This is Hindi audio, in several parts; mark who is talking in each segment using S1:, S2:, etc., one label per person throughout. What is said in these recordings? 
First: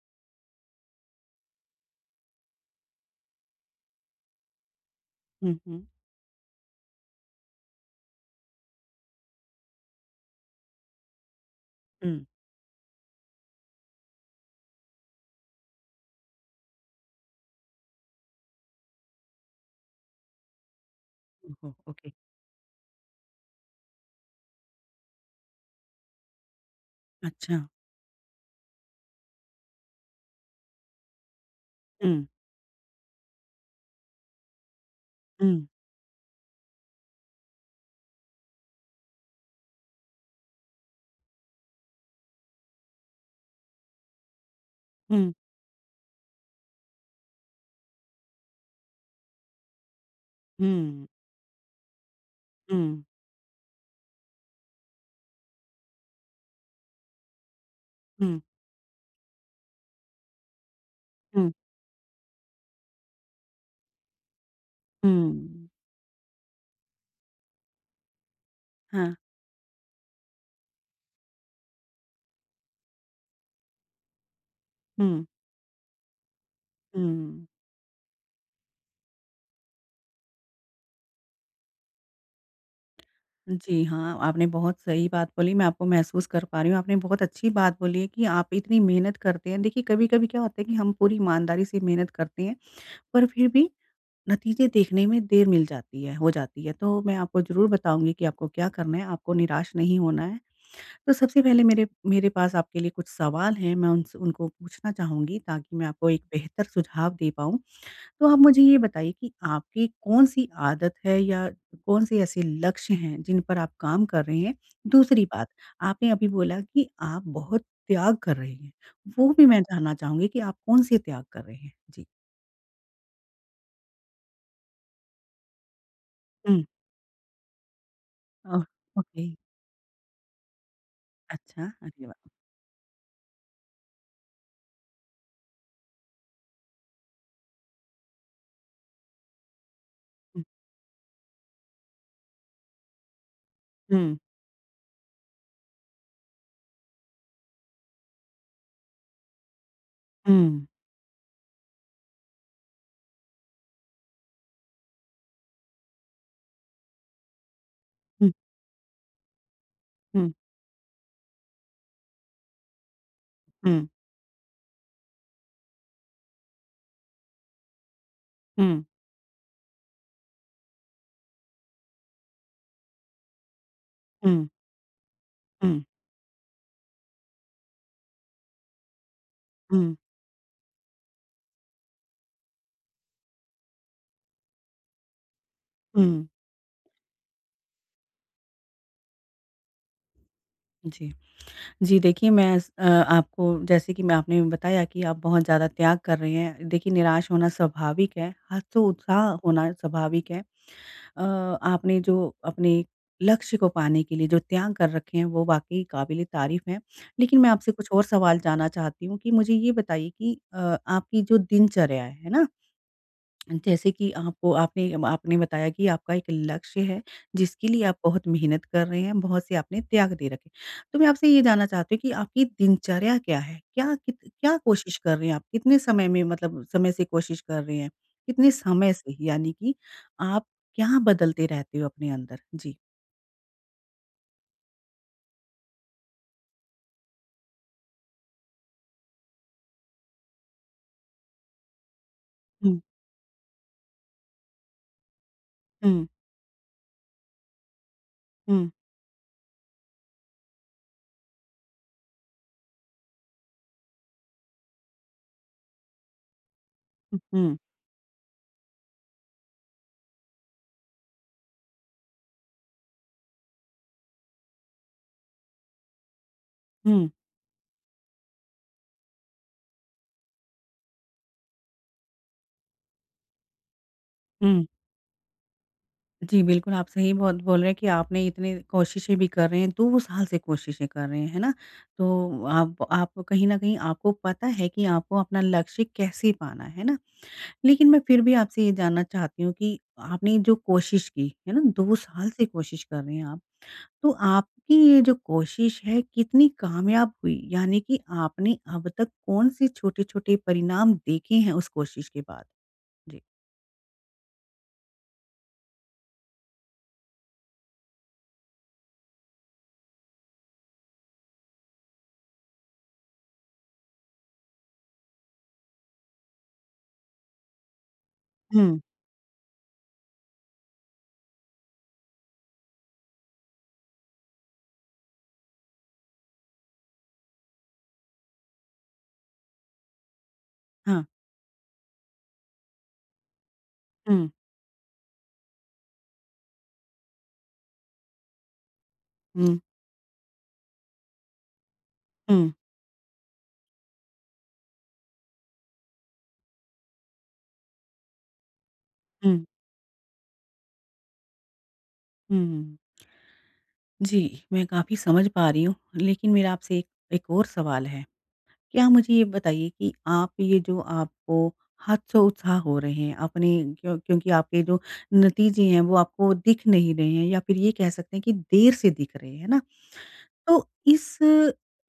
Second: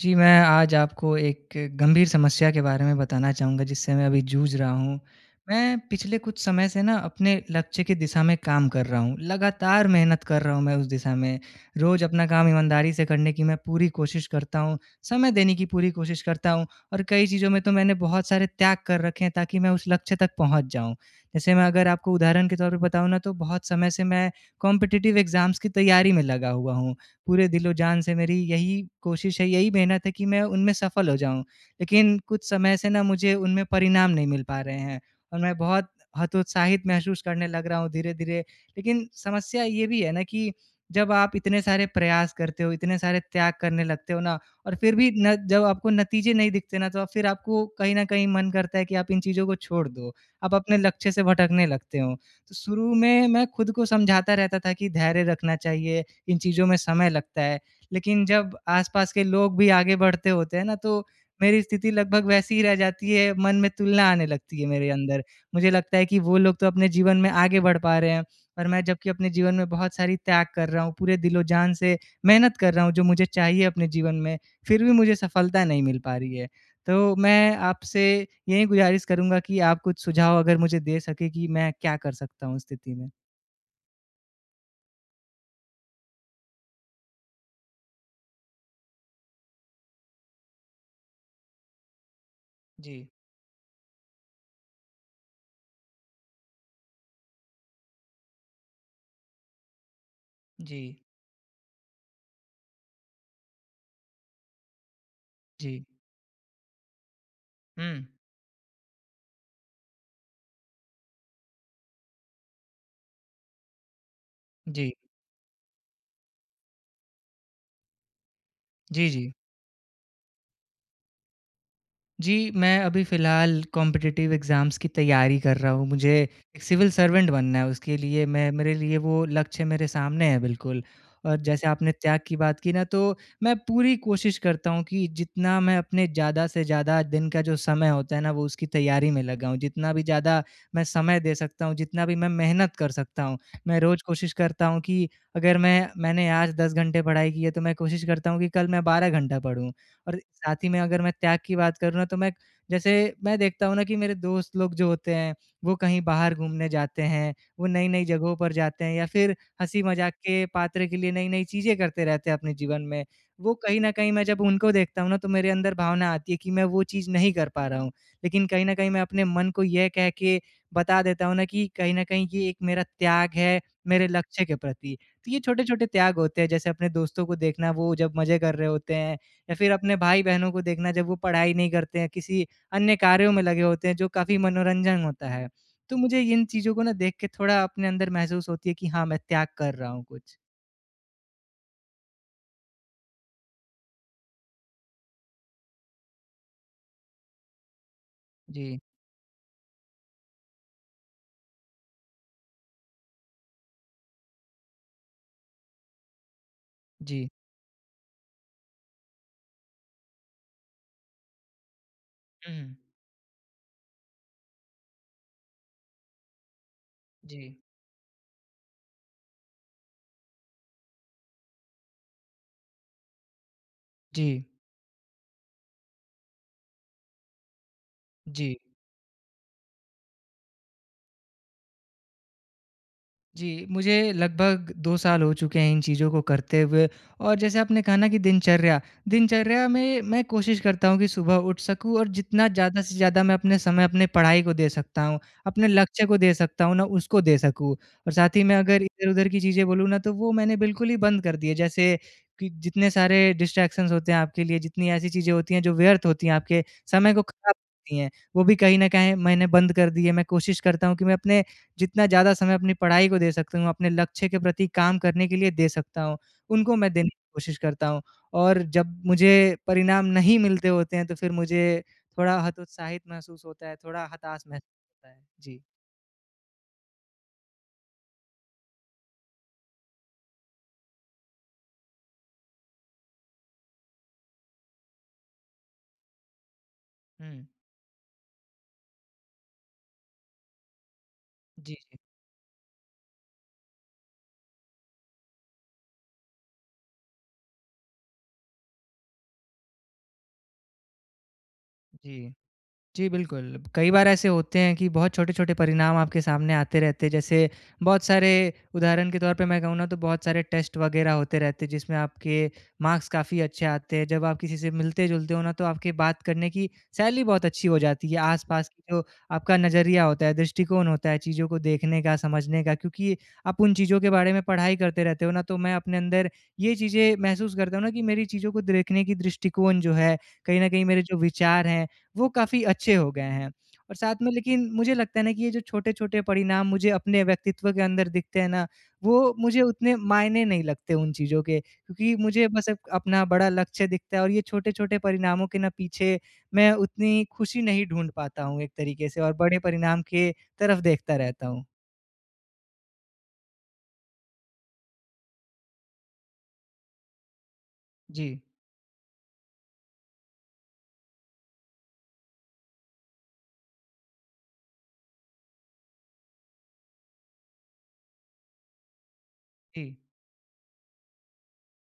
S1: जी, मैं आज आपको एक गंभीर समस्या के बारे में बताना चाहूँगा जिससे मैं अभी जूझ रहा हूँ।
S2: हुँ,
S1: मैं
S2: हुँ।
S1: पिछले कुछ समय से न अपने लक्ष्य के दिशा में काम कर रहा हूँ, लगातार मेहनत कर रहा हूँ मैं उस दिशा में। रोज़
S2: हुँ।
S1: अपना काम ईमानदारी से करने की मैं पूरी कोशिश करता हूँ, समय देने की पूरी कोशिश करता हूँ। और कई चीज़ों में तो मैंने बहुत सारे त्याग कर रखे हैं ताकि मैं उस लक्ष्य तक पहुँच जाऊँ।
S2: हुँ,
S1: जैसे मैं
S2: हुँ।
S1: अगर
S2: ओके।
S1: आपको उदाहरण के तौर पे बताऊँ न तो बहुत समय से मैं कॉम्पिटिटिव एग्जाम्स की तैयारी में लगा हुआ हूँ। पूरे
S2: अच्छा।
S1: दिल-ओ-जान से मेरी यही कोशिश है यही मेहनत है कि मैं उनमें सफल हो जाऊँ। लेकिन
S2: हुँ।
S1: कुछ समय से न मुझे उनमें परिणाम नहीं मिल पा रहे हैं और मैं
S2: हुँ।
S1: बहुत हतोत्साहित महसूस करने लग रहा हूँ धीरे-धीरे। लेकिन समस्या ये भी है न कि जब आप इतने सारे प्रयास करते हो इतने सारे त्याग करने लगते हो न और फ़िर भी
S2: हुँ।
S1: न जब आपको नतीजे नहीं दिखते न तो अ, फ़िर आपको कहीं न कहीं मन करता है कि आप इन चीज़ों को छोड़ दो। आप अपने
S2: हुँ।
S1: लक्ष्य से भटकने लगते हो। तो शुरू
S2: हुँ।
S1: में मैं खुद को समझाता रहता था कि धैर्य रखना चाहिए इन चीज़ों में समय लगता है। लेकिन
S2: हुँ।
S1: जब आस-पास के लोग भी आगे बढ़ते होते हैं न तो
S2: हुँ।
S1: मेरी स्थिति लगभग वैसी ही रह जाती है मन में तुलना आने लगती है मेरे अंदर।
S2: हुँ।
S1: मुझे लगता है कि वो लोग तो अपने जीवन में आगे बढ़ पा रहे हैं और मैं जब कि
S2: हाँ।
S1: अपने जीवन में बहुत सारी त्याग कर रहा हूँ, पूरे दिल-ओ-जान से मेहनत कर रहा हूँ, जो मुझे चाहिए अपने जीवन में फ़िर भी मुझे
S2: हुँ।
S1: सफलता नहीं मिल पा रही है। तो
S2: हुँ।
S1: मैं आपसे यही गुज़ारिश करूँगा कि आप कुछ सुझाव अगर मुझे दे सकें कि मैं क्या कर सकता हूँ स्थिति में?
S2: जी हाँ आपने बहुत सही बात बोली मैं आपको महसूस कर पा रही हूँ। आपने बहुत अच्छी बात बोली है कि आप इतनी मेहनत करते हैं। देखिए कभी-कभी क्या होता है कि हम पूरी ईमानदारी से मेहनत करते हैं
S1: जी।
S2: पर फिर भी नतीज़े देखने में देर मिल जाती है हो जाती है। तो मैं आपको ज़रूर बताऊँगी कि आपको क्या करना है आपको निराश नहीं होना है।
S1: जी।
S2: तो सबसे पहले मेरे मेरे पास आपके लिए कुछ सवाल हैं, मैं उनसे उनको पूछना चाहूँगी ताकि
S1: जी।
S2: मैं आपको एक बेहतर सुझाव दे पाऊँ।
S1: हुँ।
S2: तो आप मुझे ये बताइए कि आपकी कौन-सी आदत है या कौन-से ऐसे लक्ष्य हैं जिन पर आप काम कर रहे हैं?
S1: जी।
S2: दूसरी बात, आपने अभी बोला कि आप बहुत त्याग कर रहे हैं,
S1: जी, जी।
S2: वो भी मैं जानना चाहूँगी कि आप कौन से त्याग कर रहे हैं? जी।
S1: जी। मैं अभी फ़िलहाल कॉम्पिटिटिव एग्जाम्स की तैयारी कर रहा हूँ। मुझे एक
S2: हुँ।
S1: सिविल सर्वेंट बनना है उसके लिए मैं
S2: अ,
S1: मेरे लिए वो
S2: ओके।
S1: लक्ष्य मेरे सामने है बिल्कुल। और
S2: अच्छा।
S1: जैसे
S2: अरे
S1: आपने
S2: वाह!
S1: त्याग की बात की न तो मैं पूरी कोशिश करता हूँ कि जितना मैं अपने ज़्यादा से ज़्यादा दिन का जो समय होता है न वो उसकी तैयारी में लगाऊँ, जितना भी ज़्यादा
S2: हुँ।
S1: मैं समय दे सकता हूँ, जितना भी मैं मेहनत कर सकता हूँ। मैं रोज
S2: हुँ।
S1: कोशिश करता हूँ कि अगर मैं मैंने आज 10 घंटे पढ़ाई की है तो मैं कोशिश करता हूँ कि कल मैं 12 घंटा पढ़ूँ। और साथ
S2: हुँ।
S1: ही में अगर मैं त्याग की बात करूँ न तो मैं जैसे मैं देखता हूँ न कि मेरे दोस्त लोग जो होते हैं वो कहीं बाहर घूमने जाते हैं। वो नई-नई
S2: हुँ।
S1: जगहों पर जाते हैं या फ़िर हँसी-मजाक
S2: हुँ।
S1: के पात्र के लिए नई-नई चीज़ें करते रहते हैं अपने जीवन में। वो कहीं
S2: हुँ।
S1: न कहीं मैं जब उनको देखता हूँ न तो मेरे अंदर भावना आती है कि मैं वो चीज़ नहीं कर पा रहा हूँ। लेकिन कहीं न
S2: हुँ।
S1: कहीं मैं अपने मन को ये कह के बता देता हूँ न कि कहीं न कहीं ये एक मेरा त्याग है मेरे लक्ष्य
S2: हुँ।
S1: के प्रति। तो ये
S2: हुँ।
S1: छोटे-छोटे त्याग होते हैं जैसे अपने दोस्तों को देखना वो जब मज़े कर रहे होते हैं या फ़िर अपने
S2: हुँ।
S1: भाई-बहनों को देखना जब वो पढ़ाई नहीं करते हैं किसी अन्य कार्यों में लगे होते हैं जो काफ़ी मनोरंजन होता है। तो मुझे
S2: हुँ।
S1: इन चीज़ों को न देख के थोड़ा अपने अंदर महसूस होती है कि, हाँ मैं त्याग कर रहा हूँ कुछ।
S2: जी। जी, देखिए मैं स अ, आपको जैसे कि मैं आपने बताया कि आप बहुत ज़्यादा त्याग कर रहे हैं। देखिए निराश होना स्वाभाविक है
S1: जी।
S2: हतोत्साह होना स्वाभाविक है। अ, आपने जो अपने लक्ष्य को पाने के लिए जो त्याग कर रखे हैं वो वाक़ई क़ाबिल-ए-तारीफ़ हैं।
S1: जी।
S2: लेकिन मैं आपसे कुछ और सवाल जानना चाहती हूँ कि मुझे ये बताइए कि अ, आपकी जो दिनचर्या है। है ना?
S1: हुँ, हुँ।
S2: जैसे कि आपको आपने आपने बताया कि आपका एक लक्ष्य है
S1: जी।
S2: जिसके लिए आप बहुत मेहनत कर रहे हैं, बहुत से आपने त्याग दे रखे हैं। तो मैं आपसे ये जानना चाहती हूँ कि आपकी दिनचर्या क्या है? क्या कित
S1: जी।
S2: क्या कोशिश कर रहे हैं आप कितने समय में मतलब समय से कोशिश कर रहे हैं? कितने
S1: जी।
S2: समय से यानी कि आप क्या बदलते रहते हो अपने अंदर? जी।
S1: जी, मुझे लगभग 2 साल हो चुके हैं इन चीज़ों को करते हुए। और जैसे आपने कहा ना कि दिनचर्या, दिनचर्या में मैं कोशिश करता हूँ कि सुबह उठ सकूँ और जितना
S2: हुँ।
S1: ज़्यादा से ज़्यादा मैं अपने समय अपने पढ़ाई को दे सकता हूँ, अपने लक्ष्य
S2: हुँ।
S1: को दे सकता हूँ ना, उसको दे सकूँ। और साथ ही मैं
S2: हुँ।
S1: अगर इधर-उधर की चीज़ें बोलूँ ना, तो वो मैंने बिल्कुल ही बंद कर दिए जैसे कि जितने सारे डिस्ट्रैक्शंस होते हैं। आपके लिए, जितनी ऐसी चीज़ें होती हैं जो व्यर्थ होती हैं, आपके समय को ख़राब
S2: उहुँ।
S1: करती हैं। वो भी कहीं न कहीं मैंने बंद कर दिए मैं कोशिश करता हूँ कि मैं अपने जितना ज़्यादा समय अपनी पढ़ाई को दे सकता हूँ, अपने लक्ष्य के प्रति काम करने के लिए दे सकता हूँ। उनको मैं
S2: हुँ।
S1: देने की कोशिश करता हूँ और जब मुझे परिणाम नहीं मिलते होते हैं। तो फिर मुझे थोड़ा हतोत्साहित महसूस होता है, थोड़ा हताश महसूस
S2: हुँ।
S1: होता है। जी।
S2: जी, बिल्कुल। आप सही बहुत बोल रहे हैं, कि आपने इतनी कोशिशें भी कर रहे हैं 2 साल से कोशिशें कर रहे हैं। है ना? तो आप, आप कहीं न कहीं आपको पता है कि आपको अपना लक्ष्य कैसे पाना है। है ना?
S1: हुँ।
S2: लेकिन मैं फिर भी आपसे ये जानना चाहती हूँ कि आपने जो कोशिश की, है ना?
S1: जी,
S2: 2
S1: जी।
S2: साल से कोशिश कर रहे हैं आप। तो आपकी ये जो कोशिश है कितनी कामयाब हुई यानी कि आपने अब तक कौन-से छोटे-छोटे परिणाम देखे हैं उस कोशिश के
S1: जी।
S2: बाद?
S1: जी,
S2: जी।
S1: बिल्कुल। कई बार ऐसे होते हैं कि बहुत छोटे-छोटे परिणाम आपके सामने आते रहते हैं। जैसे बहुत सारे उदाहरण के तौर पे मैं कहूँ ना, तो बहुत सारे टेस्ट वग़ैरह होते रहते हैं। जिसमें आपके मार्क्स काफ़ी अच्छे आते हैं। जब आप किसी से मिलते-जुलते हो ना तो आपके बात करने की शैली बहुत अच्छी हो जाती है। आस-पास
S2: हुँ।
S1: की जो आपका नज़रिया होता है, दृष्टिकोण होता है। चीज़ों को देखने का, समझने का क्योंकि आप उन चीज़ों के बारे में पढ़ाई करते रहते हो ना? तो मैं अपने अंदर ये चीज़ें महसूस करता हूँ ना कि मेरी चीज़ों को देखने की दृष्टिकोण जो है, कहीं न कहीं मेरे
S2: हाँ।
S1: जो विचार हैं, वो काफ़ी अच्छे हो गए हैं। और साथ
S2: हुँ।
S1: में लेकिन मुझे लगता है ना कि ये जो छोटे-छोटे परिणाम मुझे अपने व्यक्तित्व के अंदर दिखते हैं ना? वो
S2: हुँ।
S1: मुझे उतने मायने नहीं लगते उन चीज़ों के क्योंकि मुझे
S2: हुँ।
S1: बस अप अपना बड़ा लक्ष्य दिखता है। और ये छोटे-छोटे परिणामों के ना पीछे मैं उतनी ख़ुशी नहीं ढूँढ पाता हूँ, एक तरीक़े से और
S2: हुँ।
S1: बड़े परिणाम के तरफ़ देखता रहता हूँ।
S2: हुँ, हुँ। जी, मैं काफ़ी समझ पा रही हूँ, लेकिन मेरा आपसे एक एक और सवाल है।
S1: जी।
S2: क्या मुझे ये बताइए कि आप ये जो आपको हतोत्साहित हो रहे हैं, अपने क्यों क्योंकि आपके जो नतीजे हैं, वो आपको दिख नहीं रहे हैं। या फिर ये कह सकते हैं, कि देर से दिख रहे हैं। है ना?
S1: जी।
S2: तो इस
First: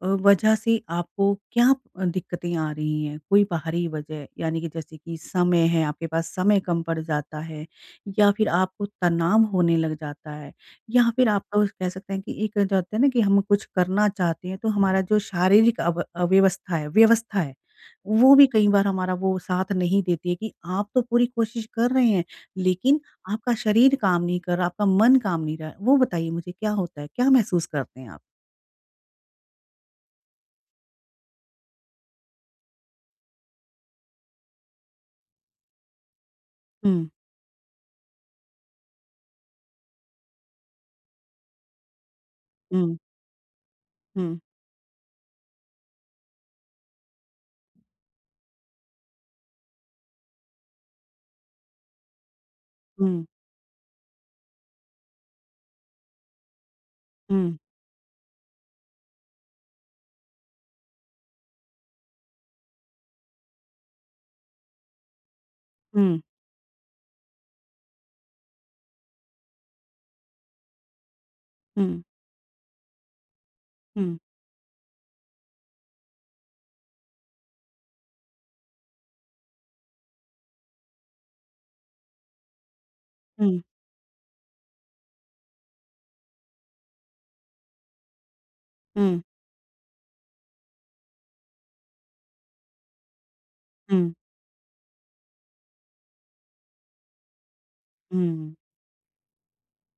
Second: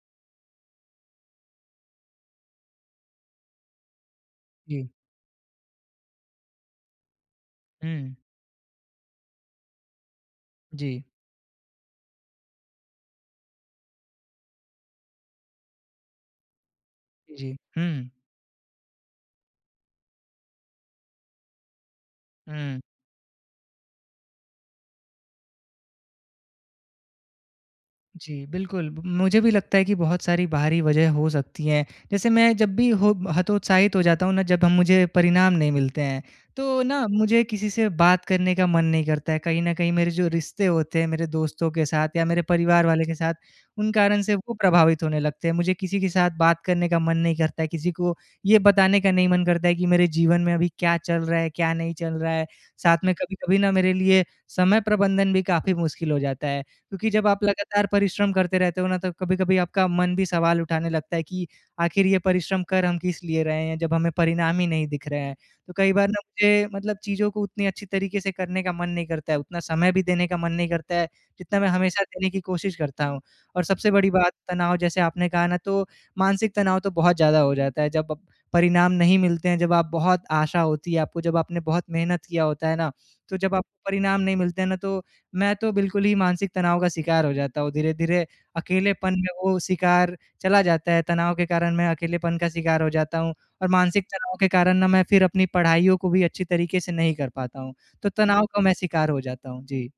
S2: अ, वज़ह से आपको क्या दिक्कतें आ रही हैं? कोई बाहरी वज़ह, यानी कि
S1: जी।
S2: जैसे कि समय है, आपके पास समय कम पड़ जाता है?
S1: हुँ।
S2: या फिर आपको तनाव होने लग जाता है?
S1: जी।
S2: या फिर आप अ, कह सकते हैं, कि एक जो होता है ना कि हम कुछ करना चाहते हैं। तो हमारा जो शारीरिक अब अव्यवस्था है व्यवस्था
S1: जी,
S2: है,
S1: हुँ।
S2: वो भी कई बार हमारा वो साथ नहीं देती है। कि आप तो पूरी कोशिश कर रहे हैं।
S1: हुँ।
S2: लेकिन आपका शरीर काम नहीं कर रहा, आपका मन काम नहीं क वो बताइए मुझे क्या होता है। क्या महसूस करते हैं आप?
S1: जी, बिल्कुल। म मुझे भी लगता है, कि बहुत सारी बाहरी वजह हो सकती हैं। जैसे मैं जब भी हो हतोत्साहित हो जाता हूँ ना, जब हम मुझे परिणाम नहीं मिलते हैं। तो ना
S2: हुँ।
S1: मुझे किसी से बात करने का मन नहीं करता है, कहीं न कहीं मेरे जो रिश्ते होते हैं, मेरे दोस्तों के साथ या मेरे परिवार
S2: हुँ।
S1: वाले के साथ उन कारण से
S2: हुँ।
S1: वो प्रभावित होने लगते हैं। मुझे किसी के साथ बात करने का मन नहीं करता है, किसी को ये बताने का नहीं मन करता है कि, मेरे जीवन में अभी क्या चल रहा है, क्या नहीं चल रहा है। साथ में
S2: हुँ।
S1: कभी-कभी ना मेरे लिए समय प्रबंधन भी काफ़ी मुश्किल हो जाता है। क्योंकि जब आप
S2: हुँ।
S1: लगातार परिश्रम करते रहते हो ना तो कभी-कभी आपका मन भी सवाल उठाने लगता है कि, आख़िर ये परिश्रम कर हम किस लिए रहे हैं, जब हमें परिणाम ही नहीं दिख रहा हैं। तो कई बार
S2: हुँ।
S1: ना मुझे मतलब चीज़ों को उतनी अच्छी तरीके से करने का मन नहीं करता है, उतना समय भी देने का मन नहीं करता है, जितना मैं
S2: हुँ।
S1: हमेशा देने की कोशिश करता हूँ। और सबसे बड़ी
S2: हुँ।
S1: बात तनाव जैसे आपने कहा ना, तो मानसिक तनाव तो बहुत ज़्यादा हो जाता है, जब प परिणाम नहीं मिलते हैं जब आप बहुत आशा होती है, आपको जब आपने बहुत मेहनत किया होता है ना, तो जब
S2: हुँ।
S1: आपको परिणाम नहीं मिलते हैं ना, तो मैं तो बिल्कुल ही मानसिक तनाव का शिकार हो जाता हूँ, धीरे-धीरे अकेलेपन
S2: हुँ।
S1: में वो शिकार चला जाता है, तनाव के कारण मैं अकेलेपन का शिकार हो जाता हूँ। और मानसिक
S2: हुँ।
S1: तनाव के कारण ना मैं फिर अपनी पढ़ाइयों को भी अच्छी तरीके से नहीं कर पाता हूँ। तो तनाव
S2: हुँ।
S1: का मैं शिकार हो जाता हूँ। जी।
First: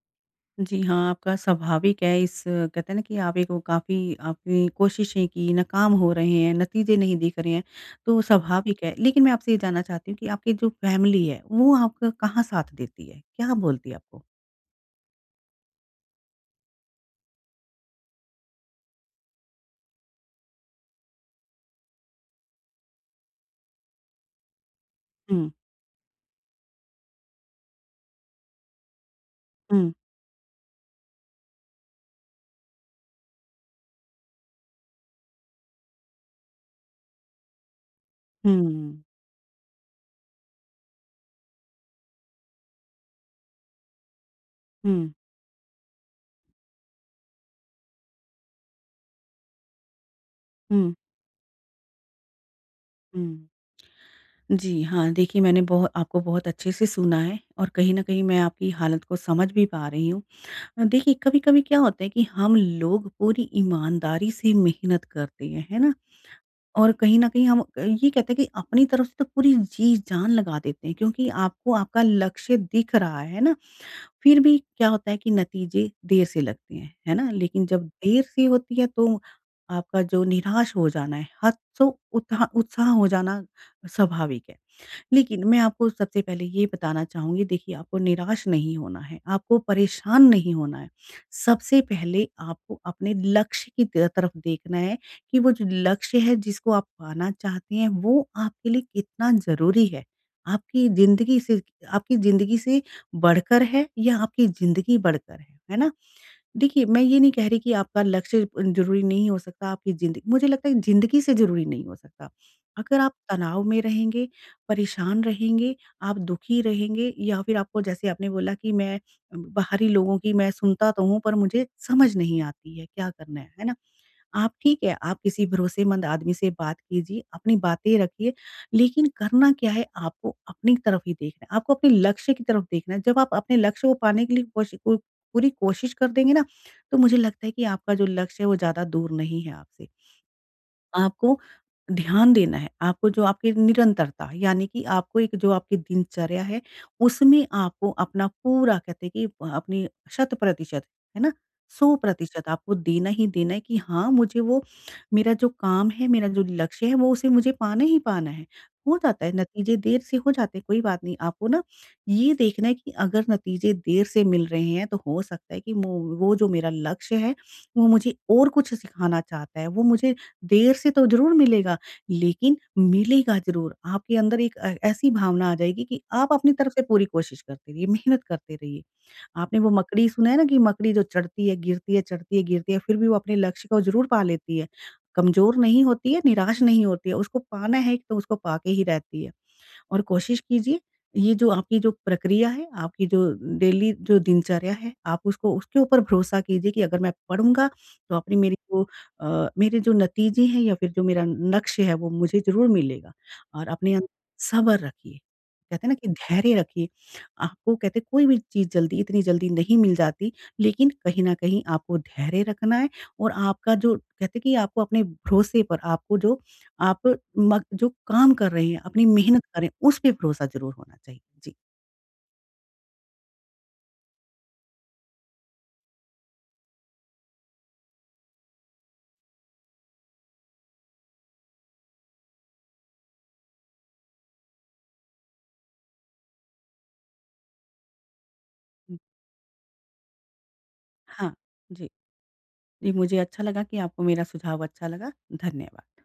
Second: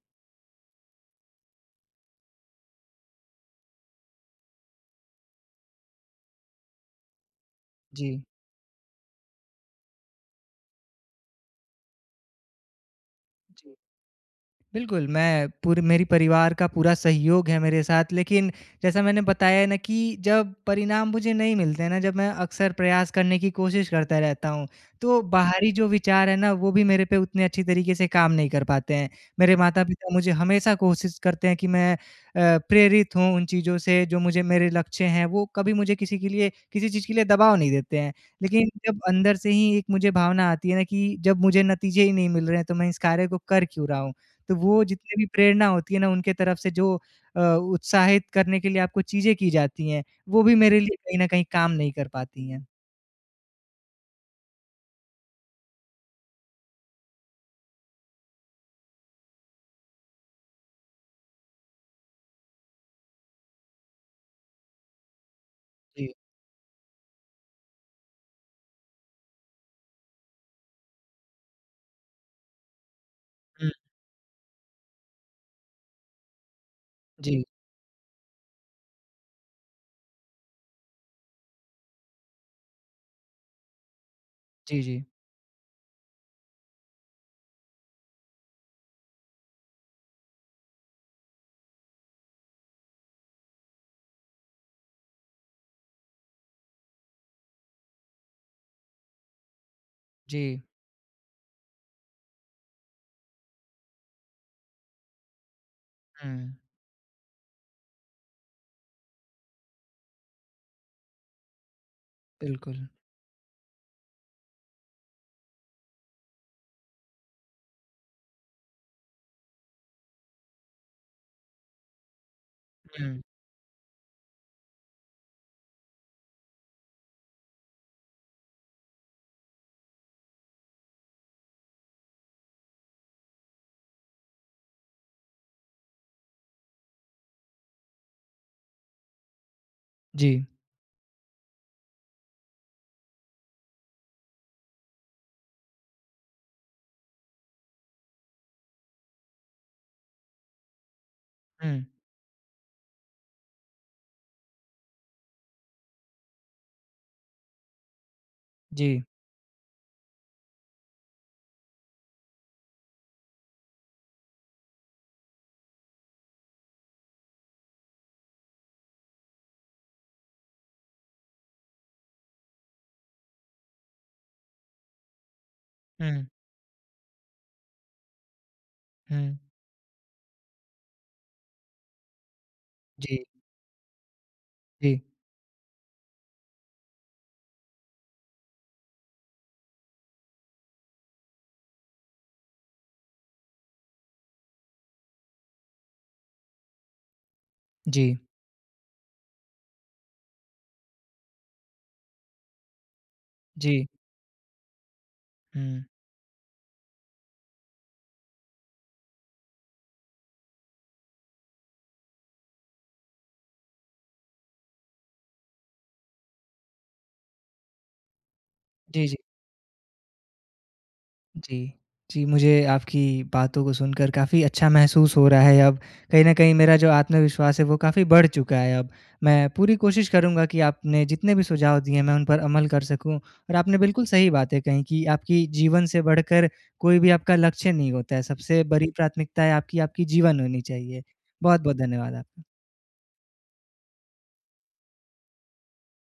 S2: जी, हाँ। आपका स्वाभाविक है इस कहते हैं ना कि आप ही को काफ़ी आपने कोशिशें कीं, नाकाम हो रहे हैं, नतीजे नहीं दिख रहे हैं, तो
S1: जी।
S2: स्वाभाविक है। लेकिन मैं आपसे ये जानना चाहती हूँ कि आपकी जो फैमिली है, वो आपका कहाँ साथ देती है? क्या
S1: जी।
S2: बोलती है आपको?
S1: बिल्कुल मैं पूरे मेरे परिवार का पूरा सहयोग है मेरे साथ। लेकिन जैसा मैंने बताया है ना कि जब परिणाम मुझे नहीं मिलते हैं ना जब मैं अक्सर प्रयास करने की कोशिश करता रहता हूँ तो
S2: हुँ।
S1: बाहरी जो विचार है ना वो भी मेरे पे उतनी अच्छी तरीके से काम नहीं कर पाते हैं। मेरे
S2: हुँ।
S1: माता-पिता मुझे हमेशा कोशिश करते हैं कि मैं अ, प्रेरित हूँ उन चीज़ों से जो मुझे मेरे लक्ष्य हैं वो कभी मुझे किसी के लिए किसी चीज़ के लिए दबाव नहीं देते हैं। लेकिन जब
S2: हुँ।
S1: अंदर से ही एक मुझे भावना आती है ना कि जब मुझे नतीजे ही नहीं मिल रहे हैं तो मैं इस कार्य को कर क्यों रहा हूँ। तो वो
S2: हुँ।
S1: जितनी भी प्रेरणा होती है ना उनके तरफ से जो अ, उत्साहित करने के लिए आपको चीज़ें की जाती हैं, वो भी मेरे
S2: हुँ।
S1: लिए कहीं न कहीं काम नहीं कर पाती हैं।
S2: हूँ। जी हाँ। देखिए मैंने बोह आपको बहुत अच्छे से सुना है और कहीं न कहीं मैं आपकी हालत को समझ भी पा रही हूँ। अ, देखिए कभी-कभी क्या होता है कि हम लोग पूरी ईमानदारी से मेहनत करते हैं, है ना?
S1: जी।
S2: और कहीं न कहीं हम अ, ये कहते हैं कि अपनी तरफ से तो पूरी जी-जान लगा देते हैं क्योंकि आपको आपका लक्ष्य दिख रहा है ना।
S1: हुँ।
S2: फिर भी क्या होता है कि नतीजे देर से लगते हैं। है ना?
S1: जी।
S2: लेकिन जब देर सी होती है तो आपका जो निराश हो जाना है, हतसो उत्हा उत्साह हो जाना स्वाभाविक है।
S1: जी, जी।
S2: लेकिन मैं आपको सबसे पहले ये बताना चाहूँगी देखिए आपको निराश नहीं होना है, आपको परेशान नहीं होना है। सबसे पहले आपको अपने लक्ष्य की तेय तरफ देखना है कि वो जो लक्ष्य है जिसको आप पाना चाहते हैं, वो आपके लिए कितना ज़रूरी है।
S1: जी।
S2: आपकी ज़िन्दगी से आपकी ज़िन्दगी से बढ़कर है या आपकी ज़िन्दगी बढ़कर है, है ना?
S1: हुँ।
S2: देखिए मैं ये नहीं कह रही कि आपका लक्ष्य ज़रूरी नहीं हो सकता, आपकी ज़िन्दगी मुझे लगता है कि ज़िन्दगी से ज़रूरी नहीं हो सकता।
S1: बिल्कुल।
S2: अगर आप तनाव में रहेंगे, परेशान रहेंगे, आप दुःखी रहेंगे या फिर आपको जैसे आपने बोला कि मैं बाहरी लोगों की मैं सुनता तो हूँ पर मुझे समझ नहीं आती है क्या
S1: हुँ।
S2: करना है। है ना? आप ठीक है, आप किसी भरोसेमंद आदमी से बात कीजिए, अपनी बातें रखिए। लेकिन करना क्या है आपको अपनी तरफ ही देखना है, आपको अपने लक्ष्य की तरफ देखना है। जब आप अपने लक्ष्य को पाने के लिए कोशिकु पूरी कोशिश कर देंगे ना, तो मुझे लगता है कि आपका जो लक्ष्य है वो ज़्यादा दूर नहीं है आपसे।
S1: जी।
S2: आपको ध्यान देना है। आपको जो आपके निरंतरता यानी कि आपको एक जो आपकी दिनचर्या है उसमें आपको अपना पूरा कहते हैं कि अ, अपनी शत-प्रतिशत है ना,
S1: हुँ।
S2: 100% आपको देना ही देना है कि हाँ, मुझे वो मेरा जो काम है, मेरा जो लक्ष्य है, वो उसे मुझे पाना ही पाना है। हो
S1: जी।
S2: जाता है नतीजे देर से हो जाते हैं कोई बात नहीं, आपको ना ये देखना है कि अगर नतीजे देर से मिल रहे हैं तो हो सकता है कि मो वो जो मेरा लक्ष्य है वो मुझे और कुछ सिखाना चाहता है। वो मुझे, देर से तो ज़रूर मिलेगा लेकिन मिलेगा ज़रूर। आपके अंदर एक ए ऐसी भावना आ जाएगी कि
S1: हुँ।
S2: आप अपनी तरफ से पूरी कोशिश करते रहिए, मेहनत करते रहिए।
S1: हुँ।
S2: आपने वो मकड़ी सुना है ना कि मकड़ी जो चढ़ती है, गिरती है, चढ़ती है, गिरती है, फिर भी वो
S1: जी।
S2: अपने लक्ष्य को ज़रूर पा लेती है।
S1: जी।
S2: कमज़ोर नहीं होती है, निराश नहीं होती है, उसको पाना है तो उसको पा के ही रहती है। और कोशिश कीजिए, ये जो आपकी जो प्रक्रिया है, आपकी जो डेली जो दिनचर्या है आप उसको उसके ऊपर भरोसा कीजिए कि अगर मैं पढ़ूँगा तो
S1: जी।
S2: अपनी मेरे को अ, मेरे जो नतीजे हैं या फिर जो मेरा लक्ष्य हैं वो मुझे ज़रूर मिलेगा। और
S1: जी।
S2: अपने अंदर सब्र रखिए,
S1: हुँ।
S2: कहते हैं ना कि धैर्य रखिए। आपको कहते हैं कोई भी चीज़ जल्दी, इतनी जल्दी नहीं मिल जाती लेकिन कहीं न कहीं आपको धैर्य रखना है। और आपका जो कहते हैं कि आपको अपने भरोसे पर आपको जो आप म जो काम कर रहे हैं, अपनी
S1: जी, जी।
S2: मेहनत कर रहे हैं, उसपे भरोसा ज़रूर होना चाहिए। जी।
S1: जी। जी, मुझे आपकी बातों को सुनकर काफ़ी अच्छा महसूस हो रहा है अब। कहीं न कहीं मेरा जो आत्मविश्वास है वो काफ़ी बढ़ चुका है अब। मैं पूरी कोशिश करूँगा कि आपने जितने भी सुझाव दिए हैं मैं उन पर अमल कर सकूँ। और आपने बिल्कुल सही बातें कही कि आपकी जीवन से बढ़कर कोई भी आपका लक्ष्य नहीं होता है। सबसे बड़ी
S2: हुँ।
S1: प्राथमिकताएँ आपकी, आपकी जीवन होनी चाहिए।
S2: हाँ।
S1: बहुत-बहुत
S2: जी।
S1: धन्यवाद आपका।
S2: जी, मुझे अच्छा लगा कि आपको मेरा सुझाव अच्छा लगा। धन्यवाद।